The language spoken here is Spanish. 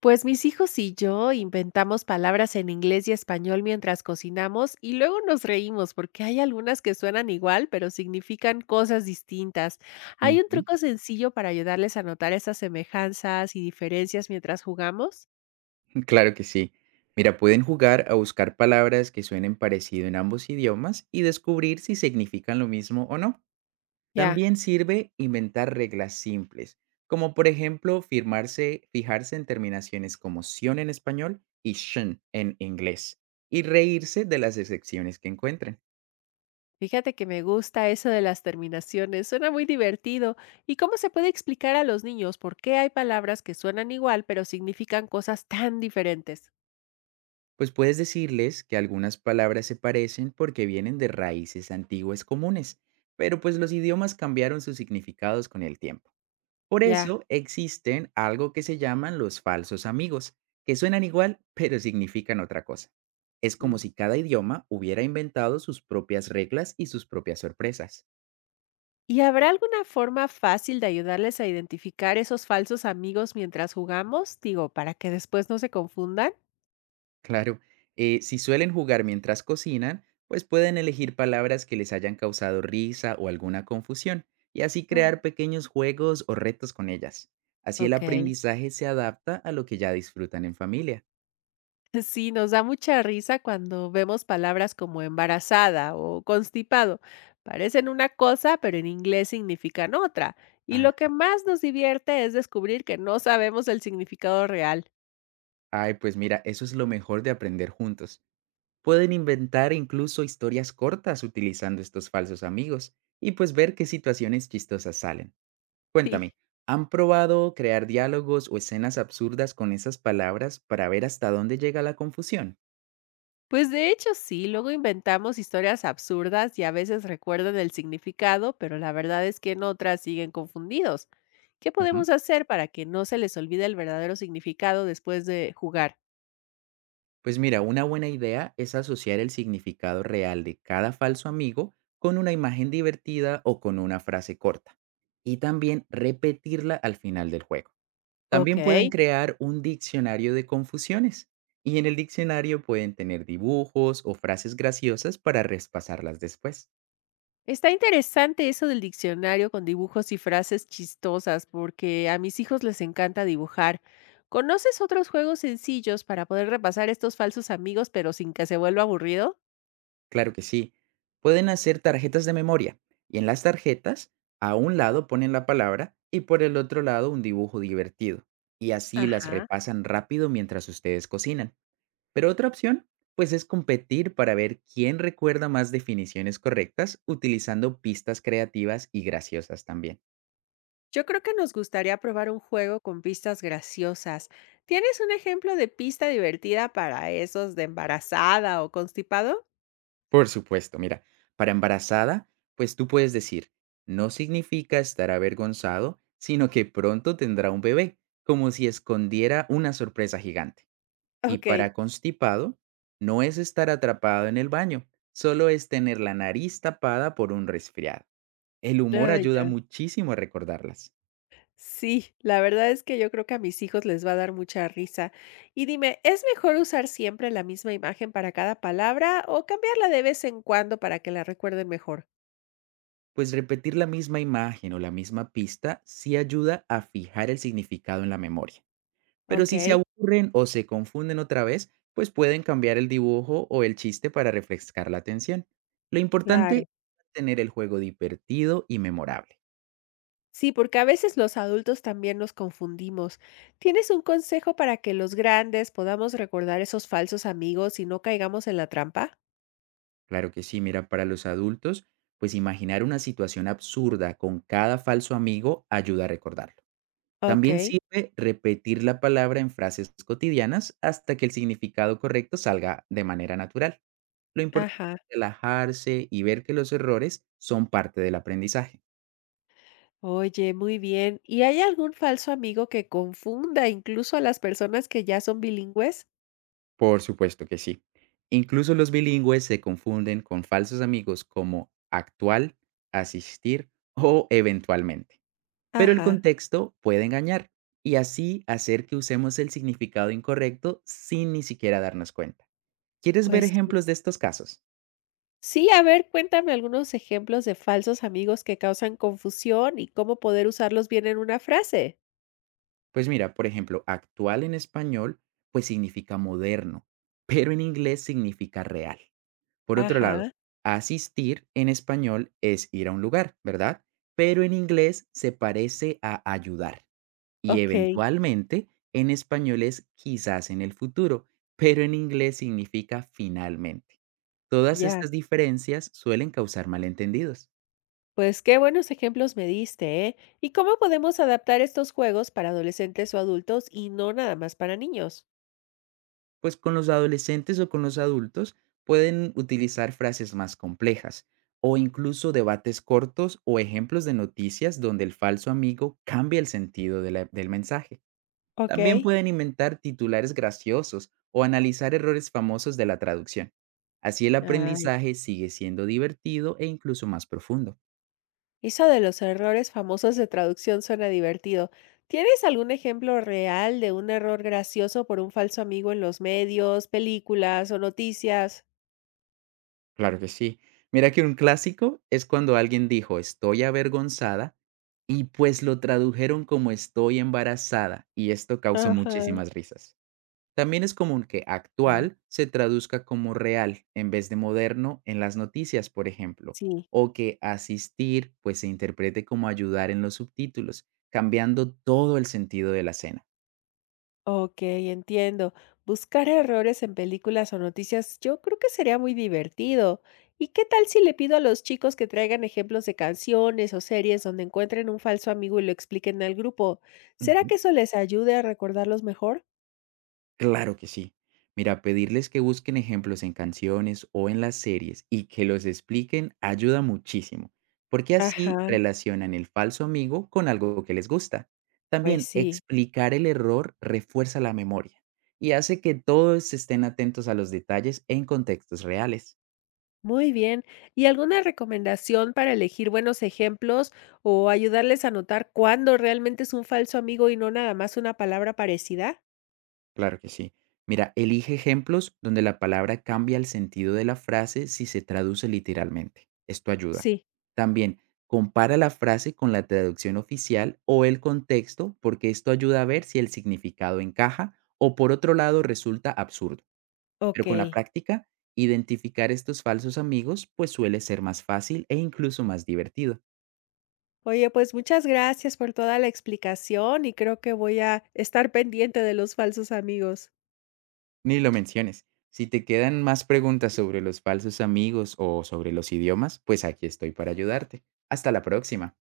Pues mis hijos y yo inventamos palabras en inglés y español mientras cocinamos y luego nos reímos porque hay algunas que suenan igual pero significan cosas distintas. ¿Hay un Ujú, truco sencillo para ayudarles a notar esas semejanzas y diferencias mientras jugamos? claro que sí. Mira, pueden jugar a buscar palabras que suenen parecido en ambos idiomas y descubrir si significan lo mismo o no. Ya, También sirve inventar reglas simples, como por ejemplo firmarse, fijarse en terminaciones como sion en español y shen en inglés, y reírse de las excepciones que encuentren. fíjate que me gusta eso de las terminaciones, suena muy divertido. ¿Y cómo se puede explicar a los niños por qué hay palabras que suenan igual pero significan cosas tan diferentes? Pues puedes decirles que algunas palabras se parecen porque vienen de raíces antiguas comunes, pero pues los idiomas cambiaron sus significados con el tiempo. Por Ya. eso existen algo que se llaman los falsos amigos, que suenan igual pero significan otra cosa. Es como mm. si cada idioma hubiera inventado sus propias reglas y sus propias sorpresas. ¿Y habrá alguna forma fácil de ayudarles a identificar esos falsos amigos mientras jugamos? Digo, para que después no se confundan. Claro, si suelen jugar mientras cocinan, pues pueden elegir palabras que les hayan causado risa o alguna confusión, y así Mm. crear pequeños juegos o retos con ellas. Así el Ok. aprendizaje se adapta a lo que ya disfrutan en familia. Sí, nos da mucha risa cuando vemos palabras como embarazada o constipado. Parecen una cosa, pero en inglés significan otra. Y lo que Ah, más nos divierte es descubrir que no sabemos el significado real. ay, pues mira, eso es lo mejor de aprender juntos. Pueden inventar incluso historias cortas utilizando estos falsos amigos y pues ver qué situaciones chistosas salen. Sí. Cuéntame, ¿han probado crear diálogos o escenas absurdas con esas palabras para ver hasta dónde llega la confusión? Pues de hecho sí, luego inventamos historias absurdas y a veces recuerdan el significado, pero la verdad es que en otras siguen confundidos. ¿Qué Ujú. podemos hacer para que no se les olvide el verdadero significado después de jugar? Pues mira, una buena idea es asociar el significado real de cada falso amigo con una imagen divertida o con una frase corta, y también repetirla al final del juego. También Ok. pueden crear un diccionario de confusiones, y en el diccionario pueden tener dibujos o frases graciosas para repasarlas después. Está interesante eso del diccionario con dibujos y frases chistosas, porque a mis hijos les encanta dibujar. ¿Conoces otros juegos sencillos para poder repasar estos falsos amigos, pero sin que se vuelva aburrido? Claro que sí. Pueden hacer tarjetas de memoria, y en las tarjetas, a un lado ponen la palabra y por el otro lado un dibujo divertido, y así las Ajá. repasan rápido mientras ustedes cocinan. Pero otra opción pues es competir para ver quién recuerda más definiciones correctas utilizando pistas creativas y graciosas también. Yo creo que nos gustaría probar un juego con pistas graciosas. ¿Tienes un ejemplo de pista divertida para esos de embarazada o constipado? Por supuesto, mira, para embarazada, pues tú puedes decir, no significa estar avergonzado, sino que pronto tendrá un bebé, como si escondiera una sorpresa gigante. Y Ok. para constipado, no es estar atrapado en el baño, solo es tener la nariz tapada por un resfriado. El humor Ah, ayuda ya. muchísimo a recordarlas, Sí, la verdad es que yo creo que a mis hijos les va a dar mucha risa. Y dime, ¿es mejor usar siempre la misma imagen para cada palabra o cambiarla de vez en cuando para que la recuerden mejor? pues repetir la misma imagen o la misma pista sí ayuda a fijar el significado en la memoria. Pero Ok, si se aburren o se confunden otra vez, pues pueden cambiar el dibujo o el chiste para refrescar la atención. Lo importante claro. es tener el juego divertido y memorable. Sí, porque a veces los adultos también nos confundimos. ¿Tienes un consejo para que los grandes podamos recordar esos falsos amigos y no caigamos en la trampa? Claro que sí, mira, para los adultos, pues imaginar una situación absurda con cada falso amigo ayuda a recordarlo. Ok, También sirve repetir la palabra en frases cotidianas hasta que el significado correcto salga de manera natural. Lo importante ajá. es relajarse y ver que los errores son parte del aprendizaje. Oye, muy bien. ¿Y hay algún falso amigo que confunda incluso a las personas que ya son bilingües? Por supuesto que sí. Incluso los bilingües se confunden con falsos amigos como actual, asistir o eventualmente. Pero el Ajá, contexto puede engañar y así hacer que usemos el significado incorrecto sin ni siquiera darnos cuenta. ¿Quieres ver pues sí. ejemplos de estos casos? Sí, a ver, cuéntame algunos ejemplos de falsos amigos que causan confusión y cómo poder usarlos bien en una frase. Pues mira, por ejemplo, actual en español pues significa moderno, pero en inglés significa real. Por otro lado, Ajá, asistir en español es ir a un lugar, ¿verdad? Pero en inglés se parece a ayudar, y ok, eventualmente en español es quizás en el futuro, pero en inglés significa finalmente. Todas ya. estas diferencias suelen causar malentendidos, Pues qué buenos ejemplos me diste, ¿eh? ¿Y cómo podemos adaptar estos juegos para adolescentes o adultos y no nada más para niños? pues con los adolescentes o con los adultos pueden utilizar frases más complejas o incluso debates cortos o ejemplos de noticias donde el falso amigo cambia el sentido de del mensaje. También Ok. pueden inventar titulares graciosos o analizar errores famosos de la traducción. Así el Ay, aprendizaje sigue siendo divertido e incluso más profundo. eso de los errores famosos de traducción suena divertido. ¿Tienes algún ejemplo real de un error gracioso por un falso amigo en los medios, películas o noticias? Claro que sí. Mira que un clásico es cuando alguien dijo estoy avergonzada y pues lo tradujeron como estoy embarazada y esto causó Ajá. muchísimas risas. También es común que Ah, actual se traduzca como real en vez de moderno en las noticias, por ejemplo, sí. o que asistir pues se interprete como ayudar en los subtítulos, cambiando todo el sentido de la cena. Ok, entiendo. Buscar errores en películas o noticias, yo creo que sería muy divertido. ¿Y qué tal si le pido a los chicos que traigan ejemplos de canciones o series donde encuentren un falso amigo y lo expliquen al grupo? ¿Será que eso les ayude a recordarlos mejor? Claro que sí. Mira, pedirles que busquen ejemplos en canciones o en las series y que los expliquen ayuda muchísimo, porque así Ajá, relacionan el falso amigo con algo que les gusta. pues También sí. explicar el error refuerza la memoria y hace que todos estén atentos a los detalles en contextos reales. Muy bien. ¿Y alguna recomendación para elegir buenos ejemplos o ayudarles a notar cuándo realmente es un falso amigo y no nada más una palabra parecida? Claro que sí. Mira, elige ejemplos donde la palabra cambia el sentido de la frase si se traduce literalmente. Esto ayuda. Sí, También, compara la frase con la traducción oficial o el contexto porque esto ayuda a ver si el significado encaja o por otro lado resulta absurdo. Pero ok. con la práctica, identificar estos falsos amigos pues suele ser más fácil e incluso más divertido. Oye, pues muchas gracias por toda la explicación y creo que voy a estar pendiente de los falsos amigos. Ni lo menciones. Si te quedan más preguntas sobre los falsos amigos o sobre los idiomas, pues aquí estoy para ayudarte. Hasta la próxima.